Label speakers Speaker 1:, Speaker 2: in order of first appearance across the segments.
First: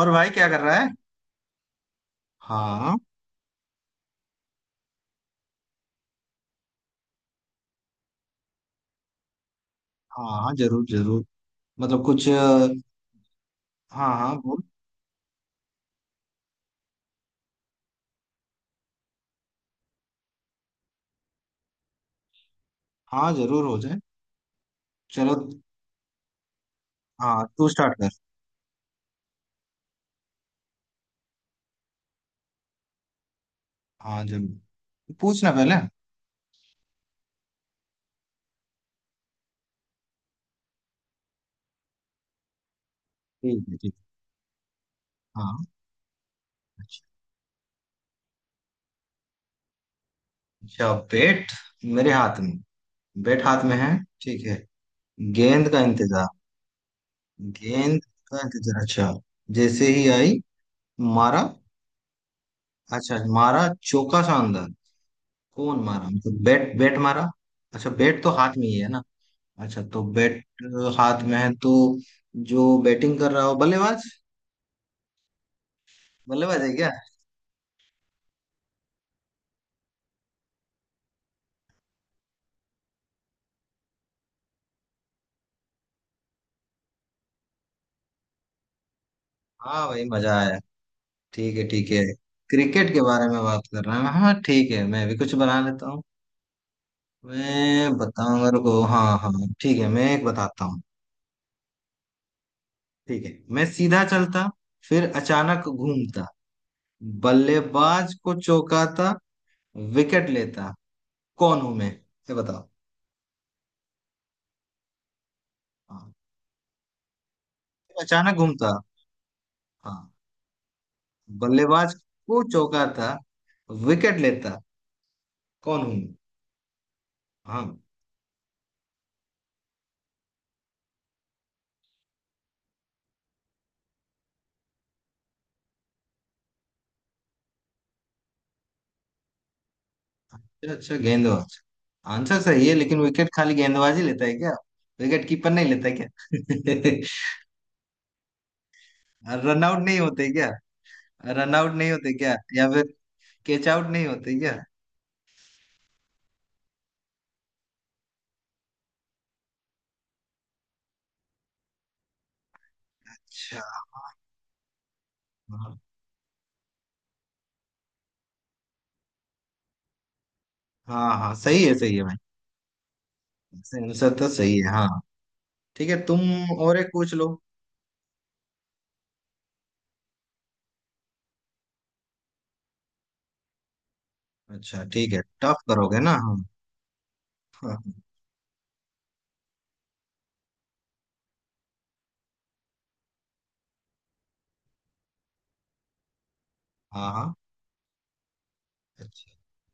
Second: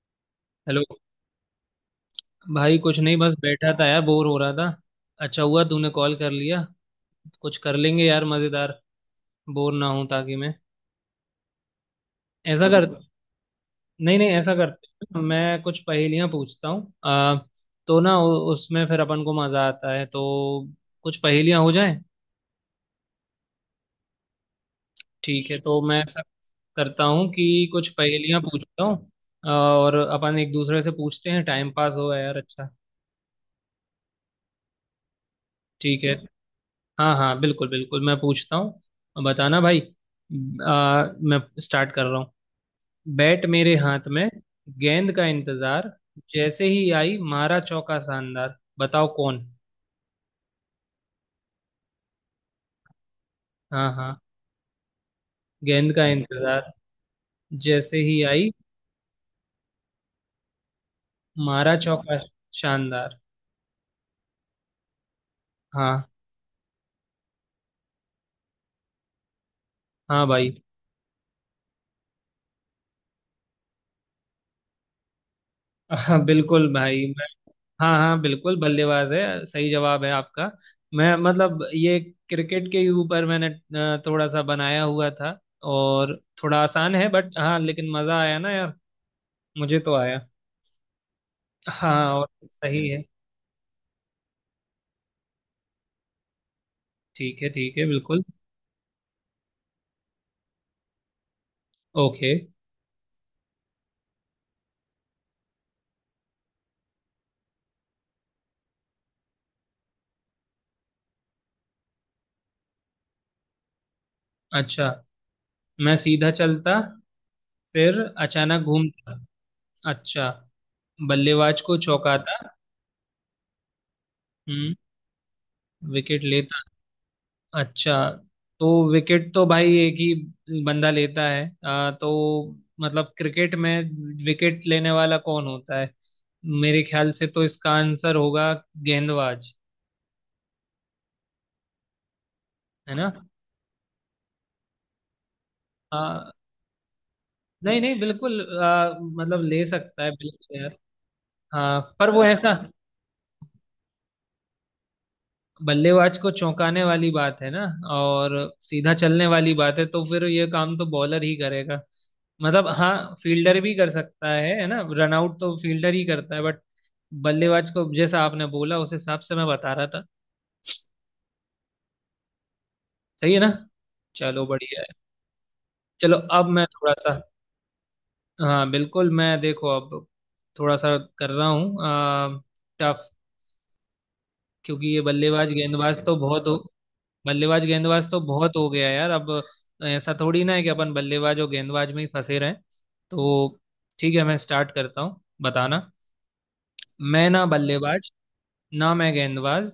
Speaker 1: और भाई क्या कर रहा
Speaker 2: हेलो।
Speaker 1: है?
Speaker 2: भाई
Speaker 1: हाँ।
Speaker 2: कुछ नहीं, बस बैठा था यार, बोर हो रहा था। अच्छा हुआ तूने कॉल कर लिया। कुछ कर लेंगे यार मजेदार, बोर ना हूं ताकि
Speaker 1: हाँ
Speaker 2: मैं।
Speaker 1: हाँ, जरूर जरूर। मतलब कुछ
Speaker 2: ऐसा कर,
Speaker 1: हाँ
Speaker 2: नहीं नहीं,
Speaker 1: हाँ
Speaker 2: ऐसा
Speaker 1: बोल।
Speaker 2: करते हैं। मैं कुछ पहेलियां पूछता हूँ। आ तो ना उ- उसमें फिर अपन को मजा आता है, तो कुछ पहेलियां हो जाए।
Speaker 1: हाँ, जरूर हो जाए। चलो।
Speaker 2: ठीक है, तो मैं ऐसा करता हूँ
Speaker 1: हाँ, तू
Speaker 2: कि कुछ
Speaker 1: स्टार्ट कर।
Speaker 2: पहेलियां पूछता हूँ और अपन एक दूसरे से पूछते हैं, टाइम पास हो यार। अच्छा,
Speaker 1: हाँ जरूर। पूछना पहले।
Speaker 2: ठीक है। हाँ हाँ, बिल्कुल बिल्कुल, मैं पूछता हूँ, बताना भाई। मैं स्टार्ट कर रहा हूँ। बैट
Speaker 1: ठीक
Speaker 2: मेरे
Speaker 1: है, ठीक
Speaker 2: हाथ में, गेंद का
Speaker 1: है। हाँ,
Speaker 2: इंतजार, जैसे ही आई मारा चौका शानदार, बताओ कौन।
Speaker 1: अच्छा। बेट मेरे हाथ में। बेट हाथ में
Speaker 2: हाँ
Speaker 1: है।
Speaker 2: हाँ।
Speaker 1: ठीक है। गेंद का
Speaker 2: गेंद का
Speaker 1: इंतजार।
Speaker 2: इंतजार, जैसे
Speaker 1: गेंद
Speaker 2: ही
Speaker 1: का
Speaker 2: आई
Speaker 1: इंतजार, अच्छा। जैसे ही आई मारा,
Speaker 2: मारा चौका
Speaker 1: अच्छा।
Speaker 2: शानदार।
Speaker 1: मारा चौका, शानदार। कौन मारा?
Speaker 2: हाँ
Speaker 1: मतलब बैट, बैट मारा? अच्छा, बैट तो हाथ में ही है ना। अच्छा, तो
Speaker 2: हाँ
Speaker 1: बैट
Speaker 2: भाई।
Speaker 1: हाथ में है तो जो बैटिंग कर रहा हो बल्लेबाज।
Speaker 2: हाँ
Speaker 1: बल्लेबाज है
Speaker 2: बिल्कुल
Speaker 1: क्या?
Speaker 2: भाई। हाँ हाँ, बिल्कुल, बल्लेबाज है, सही जवाब है आपका। मैं मतलब ये क्रिकेट के ही ऊपर मैंने थोड़ा सा बनाया हुआ था। और थोड़ा आसान है बट हाँ, लेकिन मजा आया ना यार, मुझे
Speaker 1: हाँ
Speaker 2: तो
Speaker 1: भाई,
Speaker 2: आया।
Speaker 1: मजा आया। ठीक है, ठीक है।
Speaker 2: हाँ और सही
Speaker 1: क्रिकेट के
Speaker 2: है।
Speaker 1: बारे में बात कर रहे हैं। हाँ, ठीक है, मैं भी कुछ बना लेता हूँ।
Speaker 2: ठीक है ठीक है,
Speaker 1: मैं
Speaker 2: बिल्कुल।
Speaker 1: बताऊंगा, रुको। हाँ हाँ। ठीक है, मैं एक बताता हूँ।
Speaker 2: ओके।
Speaker 1: ठीक है। मैं सीधा चलता, फिर अचानक घूमता, बल्लेबाज को चौकाता, विकेट लेता। कौन हूं मैं? ये बताओ।
Speaker 2: अच्छा, मैं
Speaker 1: हाँ।
Speaker 2: सीधा चलता, फिर
Speaker 1: फिर अचानक
Speaker 2: अचानक
Speaker 1: घूमता।
Speaker 2: घूमता।
Speaker 1: हाँ।
Speaker 2: अच्छा। बल्लेबाज को
Speaker 1: बल्लेबाज
Speaker 2: चौंकाता।
Speaker 1: को चौकाता, विकेट लेता।
Speaker 2: हम्म।
Speaker 1: कौन हूँ मैं?
Speaker 2: विकेट ले।
Speaker 1: हाँ,
Speaker 2: अच्छा, तो विकेट तो भाई एक ही बंदा लेता है। तो मतलब क्रिकेट में विकेट लेने वाला कौन होता है, मेरे ख्याल से तो इसका आंसर होगा गेंदबाज।
Speaker 1: अच्छा अच्छा, गेंदबाज। आंसर सही है,
Speaker 2: है
Speaker 1: लेकिन
Speaker 2: ना।
Speaker 1: विकेट खाली गेंदबाज ही लेता है क्या? विकेट कीपर नहीं लेता है
Speaker 2: आ,
Speaker 1: क्या?
Speaker 2: नहीं नहीं, बिल्कुल, मतलब
Speaker 1: रन
Speaker 2: ले
Speaker 1: आउट नहीं
Speaker 2: सकता है
Speaker 1: होते क्या?
Speaker 2: बिल्कुल यार।
Speaker 1: रन आउट
Speaker 2: हाँ
Speaker 1: नहीं
Speaker 2: पर
Speaker 1: होते
Speaker 2: वो
Speaker 1: क्या,
Speaker 2: ऐसा,
Speaker 1: या फिर कैच आउट नहीं होते क्या?
Speaker 2: बल्लेबाज को चौंकाने वाली बात है ना, और सीधा चलने वाली बात है, तो फिर ये काम तो बॉलर ही करेगा। मतलब हाँ, फील्डर
Speaker 1: अच्छा।
Speaker 2: भी कर सकता है ना, रन आउट तो
Speaker 1: हाँ
Speaker 2: फील्डर ही करता है, बट बल्लेबाज को जैसा आपने बोला उस हिसाब से मैं बता रहा था।
Speaker 1: हाँ। हाँ, सही है भाई।
Speaker 2: सही है ना।
Speaker 1: आंसर तो
Speaker 2: चलो,
Speaker 1: सही है,
Speaker 2: बढ़िया
Speaker 1: हाँ।
Speaker 2: है।
Speaker 1: ठीक है,
Speaker 2: चलो
Speaker 1: तुम
Speaker 2: अब मैं
Speaker 1: और एक
Speaker 2: थोड़ा
Speaker 1: पूछ
Speaker 2: सा,
Speaker 1: लो।
Speaker 2: हाँ बिल्कुल, मैं देखो अब थोड़ा सा कर रहा हूँ टफ।
Speaker 1: अच्छा,
Speaker 2: क्योंकि ये
Speaker 1: ठीक है, टफ करोगे ना? हाँ।
Speaker 2: बल्लेबाज
Speaker 1: हाँ
Speaker 2: गेंदबाज तो बहुत हो गया यार अब। ऐसा थोड़ी ना है कि अपन बल्लेबाज और गेंदबाज में ही फंसे रहें। तो ठीक है, मैं स्टार्ट करता हूँ, बताना।
Speaker 1: हाँ।
Speaker 2: मैं
Speaker 1: हाँ,
Speaker 2: ना बल्लेबाज, ना मैं
Speaker 1: अच्छा
Speaker 2: गेंदबाज,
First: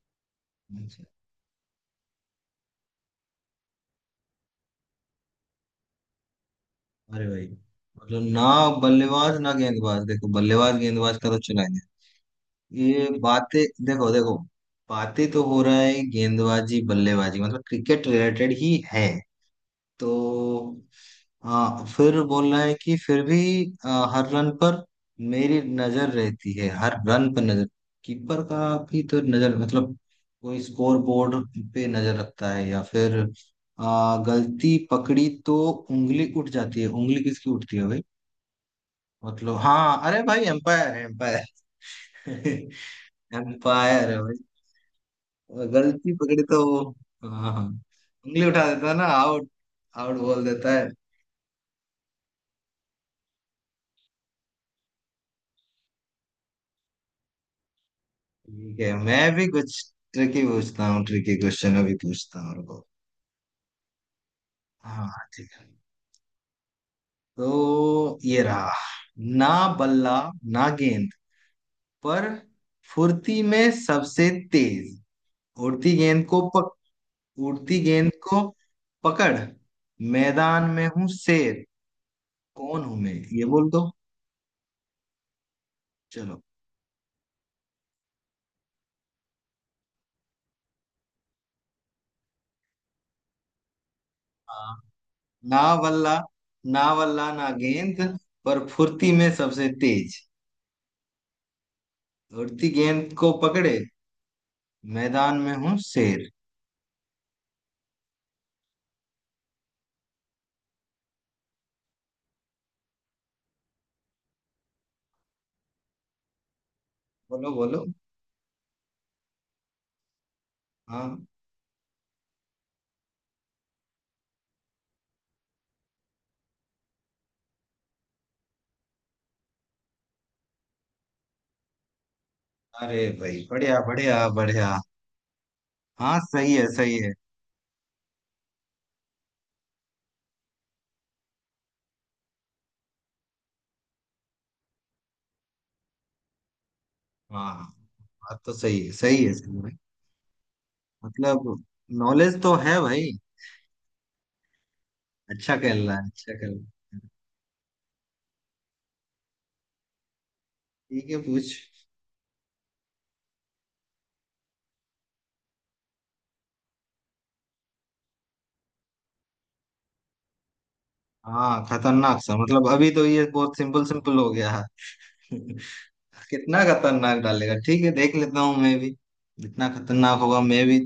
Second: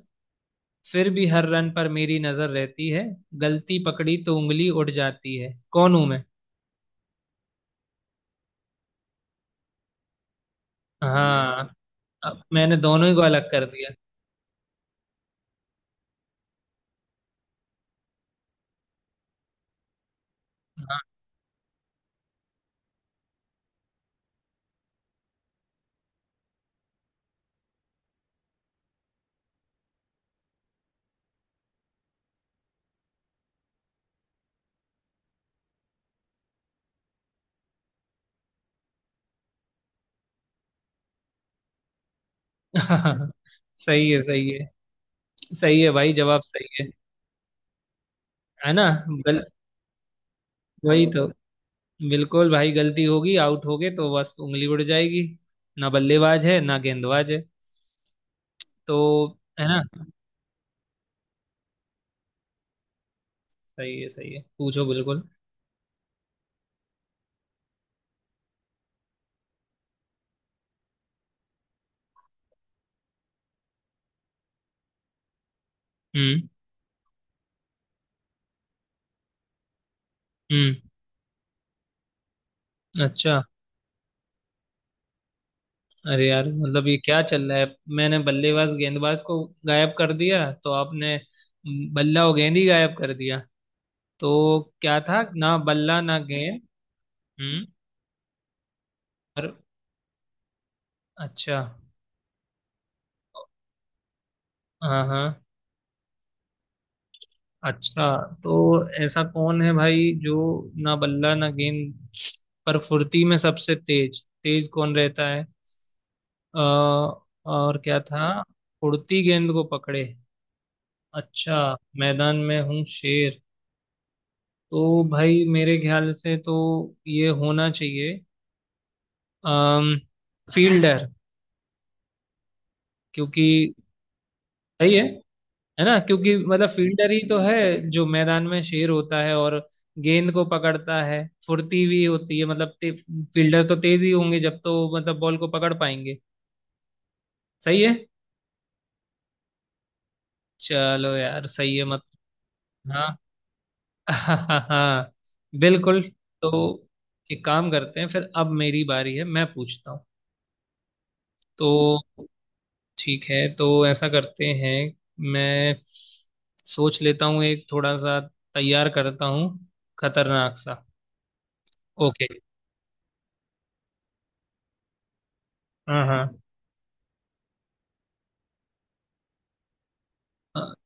Speaker 1: अच्छा।
Speaker 2: फिर भी हर रन पर मेरी नजर रहती है, गलती पकड़ी तो उंगली उठ जाती है, कौन हूं मैं।
Speaker 1: अरे भाई, मतलब ना बल्लेबाज ना गेंदबाज। देखो, बल्लेबाज गेंदबाज का तो चला
Speaker 2: हाँ,
Speaker 1: है
Speaker 2: अब मैंने
Speaker 1: ये।
Speaker 2: दोनों ही को अलग
Speaker 1: बातें
Speaker 2: कर दिया।
Speaker 1: देखो देखो। बातें तो हो रहा है गेंदबाजी बल्लेबाजी, मतलब क्रिकेट रिलेटेड ही है तो।
Speaker 2: हाँ।
Speaker 1: हाँ, फिर बोल रहा है कि फिर भी हर रन पर मेरी नजर रहती है। हर रन पर नजर, कीपर का भी तो नजर। मतलब कोई स्कोर बोर्ड पे नजर रखता है, या फिर गलती पकड़ी तो उंगली उठ जाती है। उंगली किसकी उठती है भाई? मतलब हाँ, अरे भाई एम्पायर है, एम्पायर।
Speaker 2: सही
Speaker 1: एम्पायर।
Speaker 2: है सही है। सही है भाई,
Speaker 1: गलती
Speaker 2: जवाब
Speaker 1: पकड़ी तो
Speaker 2: सही
Speaker 1: वो,
Speaker 2: है।
Speaker 1: हाँ हाँ, उंगली उठा
Speaker 2: है ना।
Speaker 1: देता है ना।
Speaker 2: गल
Speaker 1: आउट, आउट बोल देता है।
Speaker 2: वही तो, बिल्कुल भाई, गलती होगी आउट हो गए तो बस उंगली उड़ जाएगी, ना बल्लेबाज है ना गेंदबाज है
Speaker 1: ठीक है,
Speaker 2: तो।
Speaker 1: मैं भी
Speaker 2: है
Speaker 1: कुछ
Speaker 2: ना।
Speaker 1: ट्रिकी पूछता हूँ। ट्रिकी क्वेश्चन अभी पूछता हूँ, रुको।
Speaker 2: सही है सही है, पूछो
Speaker 1: हाँ।
Speaker 2: बिल्कुल।
Speaker 1: ठीक है, तो ये रहा। ना बल्ला, ना गेंद, पर फुर्ती में सबसे तेज। उड़ती गेंद को
Speaker 2: हम्म
Speaker 1: पक उड़ती गेंद को पकड़, मैदान
Speaker 2: हम्म
Speaker 1: में हूँ शेर। कौन हूं मैं,
Speaker 2: अच्छा,
Speaker 1: ये बोल दो।
Speaker 2: अरे
Speaker 1: चलो।
Speaker 2: यार मतलब ये क्या चल रहा है, मैंने बल्लेबाज गेंदबाज को गायब कर दिया तो आपने बल्ला और गेंद ही गायब कर दिया। तो क्या था, ना
Speaker 1: ना
Speaker 2: बल्ला
Speaker 1: वल्ला
Speaker 2: ना गेंद।
Speaker 1: ना वल्ला ना
Speaker 2: हम्म।
Speaker 1: गेंद, पर फुर्ती में
Speaker 2: और
Speaker 1: सबसे तेज,
Speaker 2: अच्छा।
Speaker 1: उड़ती गेंद को पकड़े,
Speaker 2: हाँ
Speaker 1: मैदान
Speaker 2: हाँ।
Speaker 1: में हूँ शेर।
Speaker 2: अच्छा, तो ऐसा कौन है भाई जो ना बल्ला ना गेंद, पर फुर्ती में सबसे तेज, तेज कौन रहता है। अ,
Speaker 1: बोलो
Speaker 2: और
Speaker 1: बोलो।
Speaker 2: क्या था, उड़ती गेंद को पकड़े।
Speaker 1: हाँ।
Speaker 2: अच्छा, मैदान में हूँ शेर। तो भाई मेरे ख्याल से तो ये होना चाहिए, अम फील्डर।
Speaker 1: अरे भाई,
Speaker 2: क्योंकि
Speaker 1: बढ़िया बढ़िया बढ़िया।
Speaker 2: सही है ना,
Speaker 1: हाँ,
Speaker 2: क्योंकि
Speaker 1: सही है
Speaker 2: मतलब
Speaker 1: सही
Speaker 2: फील्डर
Speaker 1: है।
Speaker 2: ही तो है जो मैदान में शेर होता है और गेंद को पकड़ता है, फुर्ती भी होती है, मतलब फील्डर तो तेज ही होंगे जब तो मतलब बॉल को पकड़ पाएंगे।
Speaker 1: हाँ,
Speaker 2: सही है।
Speaker 1: बात तो सही है, सही है सही है।
Speaker 2: चलो यार
Speaker 1: मतलब
Speaker 2: सही है मत
Speaker 1: नॉलेज तो है भाई।
Speaker 2: हाँ। हाँ
Speaker 1: अच्छा खेल रहा
Speaker 2: बिल्कुल।
Speaker 1: है, अच्छा खेल रहा
Speaker 2: तो
Speaker 1: है।
Speaker 2: एक काम करते हैं, फिर अब मेरी बारी है, मैं पूछता हूँ।
Speaker 1: ठीक है, पूछ।
Speaker 2: तो ठीक है, तो ऐसा करते हैं, मैं सोच लेता हूँ एक, थोड़ा सा तैयार करता हूँ खतरनाक सा।
Speaker 1: हाँ, खतरनाक
Speaker 2: ओके।
Speaker 1: सा? मतलब अभी तो ये बहुत सिंपल सिंपल हो गया है।
Speaker 2: हाँ हाँ।
Speaker 1: कितना खतरनाक डालेगा? ठीक है, देख लेता हूँ मैं भी। जितना खतरनाक होगा,
Speaker 2: अ,
Speaker 1: मैं भी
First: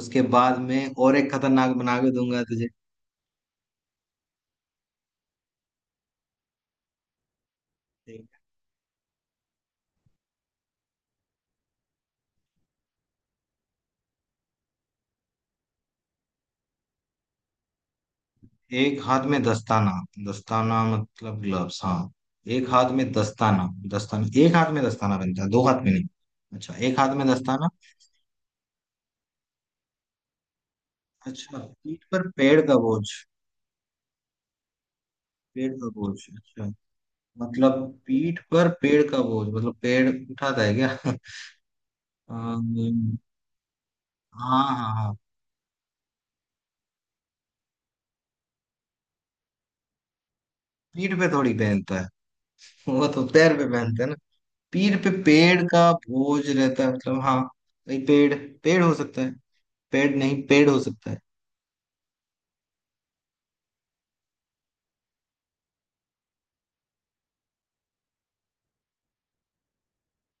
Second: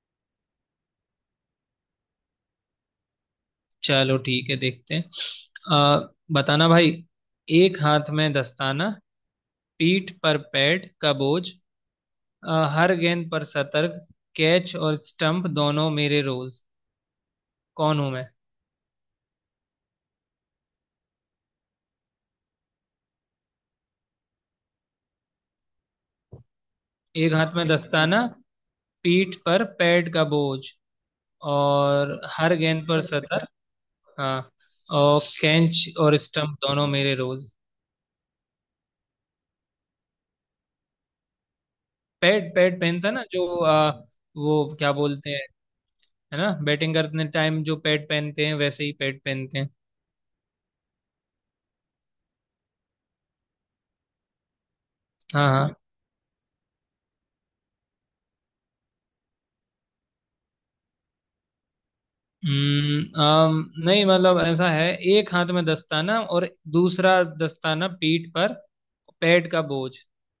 Speaker 1: उसके बाद में और एक खतरनाक बना के दूंगा तुझे।
Speaker 2: चलो ठीक है, देखते हैं। बताना भाई। एक हाथ में दस्ताना, पीठ पर पैड का बोझ, हर गेंद पर सतर्क, कैच और स्टंप दोनों मेरे रोज, कौन हूं मैं।
Speaker 1: एक हाथ में दस्ताना। दस्ताना मतलब ग्लव्स। हाँ, एक हाथ में दस्ताना। दस्ताना, एक हाथ में दस्ताना पहनता है, दो हाथ में नहीं। अच्छा, एक हाथ में
Speaker 2: एक हाथ में
Speaker 1: दस्ताना।
Speaker 2: दस्ताना, पीठ पर पैड का बोझ,
Speaker 1: अच्छा। पीठ
Speaker 2: और
Speaker 1: पर
Speaker 2: हर
Speaker 1: पेड़ का
Speaker 2: गेंद पर
Speaker 1: बोझ।
Speaker 2: सतर्क। हाँ। और
Speaker 1: पेड़
Speaker 2: कैंच
Speaker 1: का बोझ,
Speaker 2: और स्टंप
Speaker 1: अच्छा।
Speaker 2: दोनों मेरे रोज।
Speaker 1: मतलब पीठ पर पेड़ का बोझ, मतलब पेड़ उठाता है क्या?
Speaker 2: पैड, पहनता
Speaker 1: अम्म,
Speaker 2: ना जो,
Speaker 1: हाँ
Speaker 2: वो क्या
Speaker 1: हाँ हाँ।
Speaker 2: बोलते हैं, है ना, बैटिंग करने टाइम जो पैड पहनते हैं वैसे ही पैड पहनते हैं।
Speaker 1: पीठ पे थोड़ी पहनता है, वो तो पैर पे पहनते हैं ना। पीर पे
Speaker 2: हाँ
Speaker 1: पेड़
Speaker 2: हाँ।
Speaker 1: का बोझ रहता है मतलब, हाँ भाई पेड़। पेड़ हो सकता है, पेड़ नहीं, पेड़ हो सकता है।
Speaker 2: नहीं मतलब ऐसा है, एक हाथ में दस्ताना और दूसरा दस्ताना पीठ पर, पैड का बोझ,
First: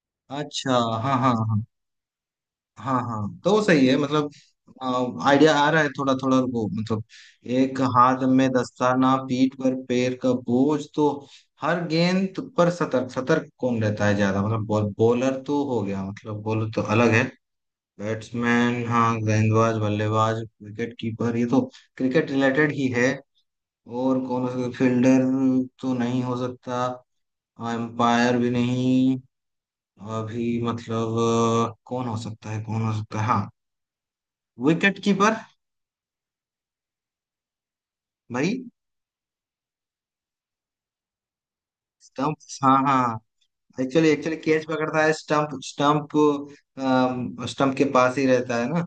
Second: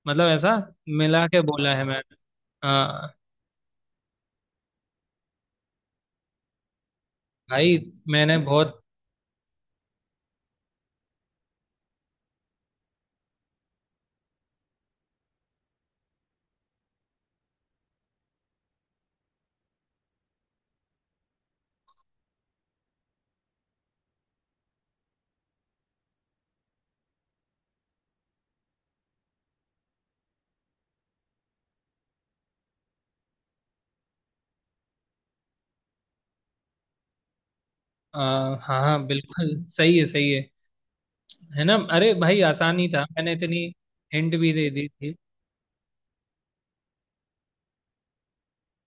Speaker 2: मतलब ऐसा
Speaker 1: अच्छा, हाँ
Speaker 2: मिला
Speaker 1: हाँ
Speaker 2: के
Speaker 1: हाँ।
Speaker 2: बोला है मैंने।
Speaker 1: हाँ
Speaker 2: हाँ
Speaker 1: हाँ, तो वो सही है मतलब। आइडिया आ रहा है थोड़ा थोड़ा, रुको मतलब।
Speaker 2: भाई।
Speaker 1: एक हाथ
Speaker 2: मैंने
Speaker 1: में
Speaker 2: बहुत
Speaker 1: दस्ताना, पीठ पर पैर का बोझ, तो हर गेंद पर सतर्क। सतर्क कौन रहता है ज्यादा? मतलब बॉल, बॉलर तो हो गया, मतलब बॉलर तो अलग है। बैट्समैन, हाँ, गेंदबाज बल्लेबाज विकेट कीपर, ये तो क्रिकेट रिलेटेड ही है। और कौन हो सकता? फील्डर तो नहीं हो सकता, एम्पायर भी नहीं अभी मतलब। कौन हो सकता है, कौन हो सकता है? हाँ, विकेट कीपर
Speaker 2: आ,
Speaker 1: भाई।
Speaker 2: हाँ हाँ, बिल्कुल, सही है सही है। है ना, अरे
Speaker 1: स्टंप,
Speaker 2: भाई
Speaker 1: हाँ
Speaker 2: आसान ही था,
Speaker 1: हाँ।
Speaker 2: मैंने इतनी
Speaker 1: एक्चुअली
Speaker 2: हिंट
Speaker 1: एक्चुअली
Speaker 2: भी
Speaker 1: कैच
Speaker 2: दे दी
Speaker 1: पकड़ता है,
Speaker 2: थी।
Speaker 1: स्टंप, स्टंप स्टंप के पास ही रहता है ना,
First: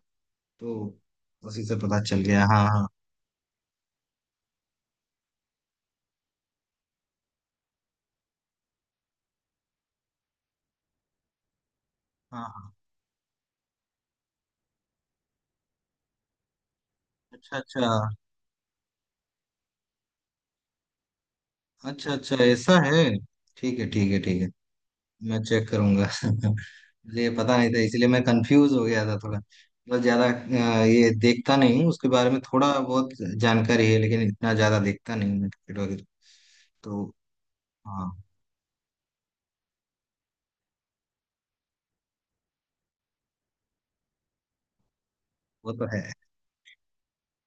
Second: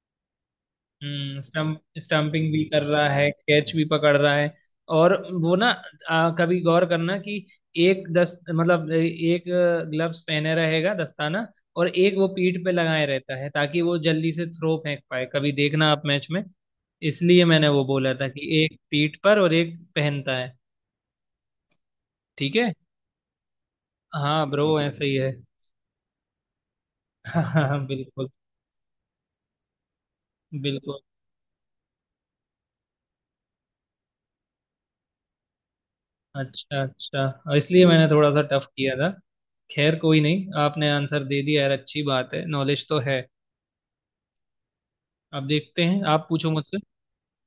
Speaker 1: तो
Speaker 2: हम्म,
Speaker 1: उसी से
Speaker 2: स्टम्प,
Speaker 1: पता चल गया।
Speaker 2: स्टम्पिंग
Speaker 1: हाँ
Speaker 2: भी कर
Speaker 1: हाँ।
Speaker 2: रहा है कैच भी पकड़ रहा है। और वो ना, कभी गौर करना कि एक दस मतलब एक ग्लव्स पहने रहेगा दस्ताना, और एक वो
Speaker 1: हाँ
Speaker 2: पीठ
Speaker 1: हाँ।
Speaker 2: पे लगाए रहता है ताकि वो जल्दी से थ्रो फेंक पाए, कभी देखना आप मैच में। इसलिए
Speaker 1: अच्छा
Speaker 2: मैंने
Speaker 1: अच्छा,
Speaker 2: वो बोला था कि एक पीठ पर और एक पहनता है।
Speaker 1: अच्छा अच्छा,
Speaker 2: ठीक है।
Speaker 1: ऐसा है। ठीक है, ठीक है, ठीक है।
Speaker 2: हाँ ब्रो ऐसे ही है।
Speaker 1: मैं चेक करूंगा। मुझे ये पता नहीं
Speaker 2: हाँ
Speaker 1: था, इसलिए मैं
Speaker 2: बिल्कुल
Speaker 1: कंफ्यूज हो गया था थोड़ा। मतलब ज्यादा
Speaker 2: बिल्कुल।
Speaker 1: ये देखता नहीं हूँ, उसके बारे में थोड़ा बहुत जानकारी है, लेकिन इतना ज्यादा देखता नहीं हूँ मैं क्रिकेट वगैरह
Speaker 2: अच्छा
Speaker 1: तो।
Speaker 2: अच्छा। और इसलिए मैंने
Speaker 1: हाँ,
Speaker 2: थोड़ा सा टफ किया था। खैर कोई नहीं, आपने आंसर दे दिया यार, अच्छी बात है, नॉलेज तो है। अब
Speaker 1: वो
Speaker 2: देखते
Speaker 1: तो है।
Speaker 2: हैं, आप पूछो मुझसे।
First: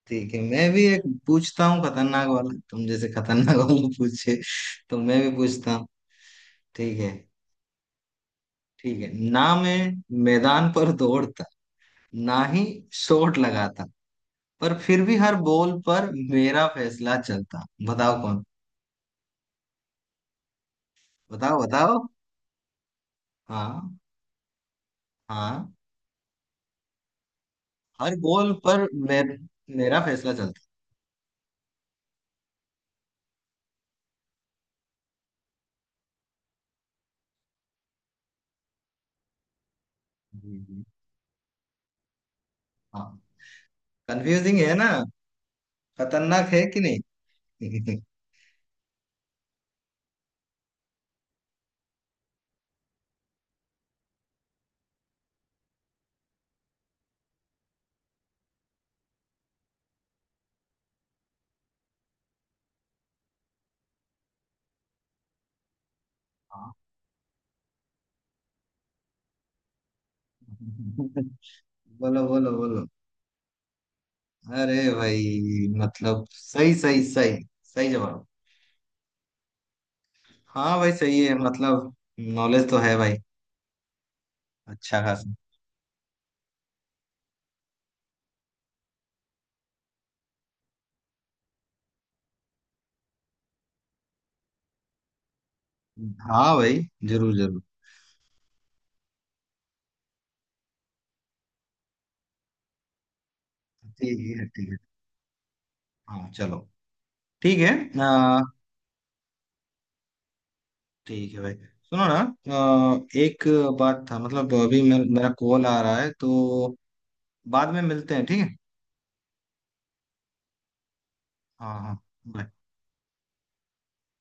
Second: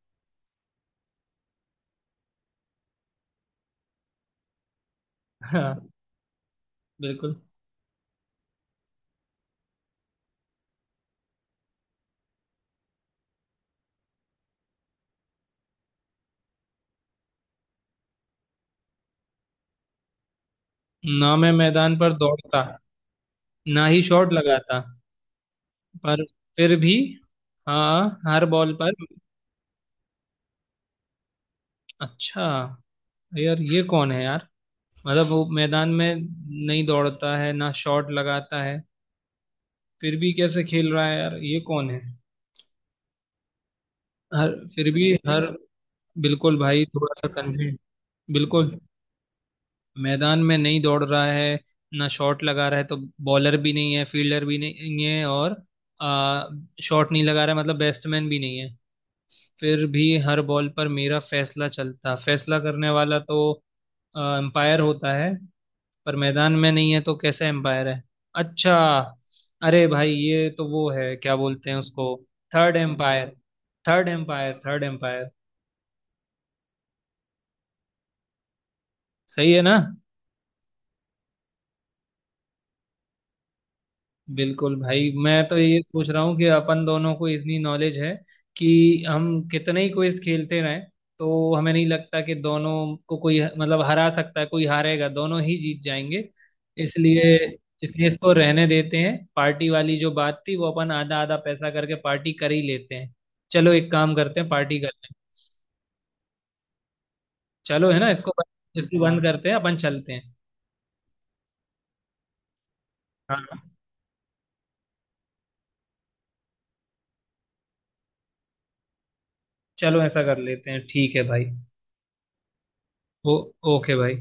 Speaker 1: ठीक है, मैं भी एक पूछता हूँ खतरनाक वाला, तुम जैसे खतरनाक वाला पूछे, तो मैं भी पूछता हूँ।
Speaker 2: हाँ
Speaker 1: ठीक है।
Speaker 2: बिल्कुल।
Speaker 1: ठीक है, ना मैं मैदान पर दौड़ता, ना ही शॉट लगाता, पर फिर भी हर बॉल पर मेरा फैसला चलता। बताओ कौन?
Speaker 2: ना मैं
Speaker 1: बताओ।
Speaker 2: मैदान पर दौड़ता, ना
Speaker 1: हाँ
Speaker 2: ही शॉट लगाता,
Speaker 1: हाँ,
Speaker 2: पर फिर भी, हाँ
Speaker 1: हर
Speaker 2: हर
Speaker 1: गोल
Speaker 2: बॉल
Speaker 1: पर
Speaker 2: पर।
Speaker 1: मेरा फैसला चलता।
Speaker 2: अच्छा, यार ये कौन है यार, मतलब वो मैदान में नहीं दौड़ता है ना शॉट लगाता है, फिर भी कैसे
Speaker 1: है जी, जी।
Speaker 2: खेल रहा है यार ये कौन है।
Speaker 1: हाँ,
Speaker 2: हर
Speaker 1: कंफ्यूजिंग है ना?
Speaker 2: फिर भी हर
Speaker 1: खतरनाक
Speaker 2: बिल्कुल
Speaker 1: है कि
Speaker 2: भाई, थोड़ा सा कंफ्यूज,
Speaker 1: नहीं?
Speaker 2: बिल्कुल। मैदान में नहीं दौड़ रहा है, ना शॉट लगा रहा है तो बॉलर भी नहीं है, फील्डर भी नहीं है और आ, शॉट नहीं लगा रहा है मतलब बैट्समैन भी नहीं है। फिर भी हर बॉल पर मेरा फैसला चलता, फैसला करने वाला तो अंपायर होता है, पर मैदान में
Speaker 1: हाँ।
Speaker 2: नहीं है तो कैसा एम्पायर है। अच्छा, अरे भाई ये तो वो है, क्या बोलते हैं उसको,
Speaker 1: बोलो बोलो
Speaker 2: थर्ड
Speaker 1: बोलो।
Speaker 2: एम्पायर थर्ड एम्पायर
Speaker 1: अरे
Speaker 2: थर्ड एम्पायर।
Speaker 1: भाई मतलब, सही सही सही, सही जवाब।
Speaker 2: सही है ना।
Speaker 1: हाँ भाई, सही है। मतलब नॉलेज तो है भाई,
Speaker 2: बिल्कुल
Speaker 1: अच्छा
Speaker 2: भाई,
Speaker 1: खासा।
Speaker 2: मैं तो ये सोच रहा हूँ कि अपन दोनों को इतनी नॉलेज है कि हम कितने ही क्विज खेलते रहें तो हमें नहीं लगता कि दोनों को कोई मतलब हरा सकता है, कोई हारेगा, दोनों ही जीत जाएंगे।
Speaker 1: हाँ भाई, जरूर
Speaker 2: इसलिए
Speaker 1: जरूर।
Speaker 2: इसलिए इसको रहने देते हैं, पार्टी वाली जो बात थी वो अपन आधा आधा पैसा करके पार्टी कर ही लेते हैं। चलो एक काम
Speaker 1: ठीक
Speaker 2: करते
Speaker 1: है,
Speaker 2: हैं,
Speaker 1: ठीक है।
Speaker 2: पार्टी करते हैं।
Speaker 1: हाँ, चलो, ठीक है।
Speaker 2: चलो, है ना,
Speaker 1: आ,
Speaker 2: इसको बंद करते हैं, अपन चलते हैं।
Speaker 1: ठीक है भाई। सुनो ना, एक
Speaker 2: हाँ
Speaker 1: बात था मतलब, अभी मेरा कॉल आ रहा है तो बाद में मिलते हैं, ठीक है?
Speaker 2: चलो ऐसा कर लेते हैं, ठीक है भाई।
Speaker 1: हाँ हाँ। bye.
Speaker 2: ओ, ओके भाई।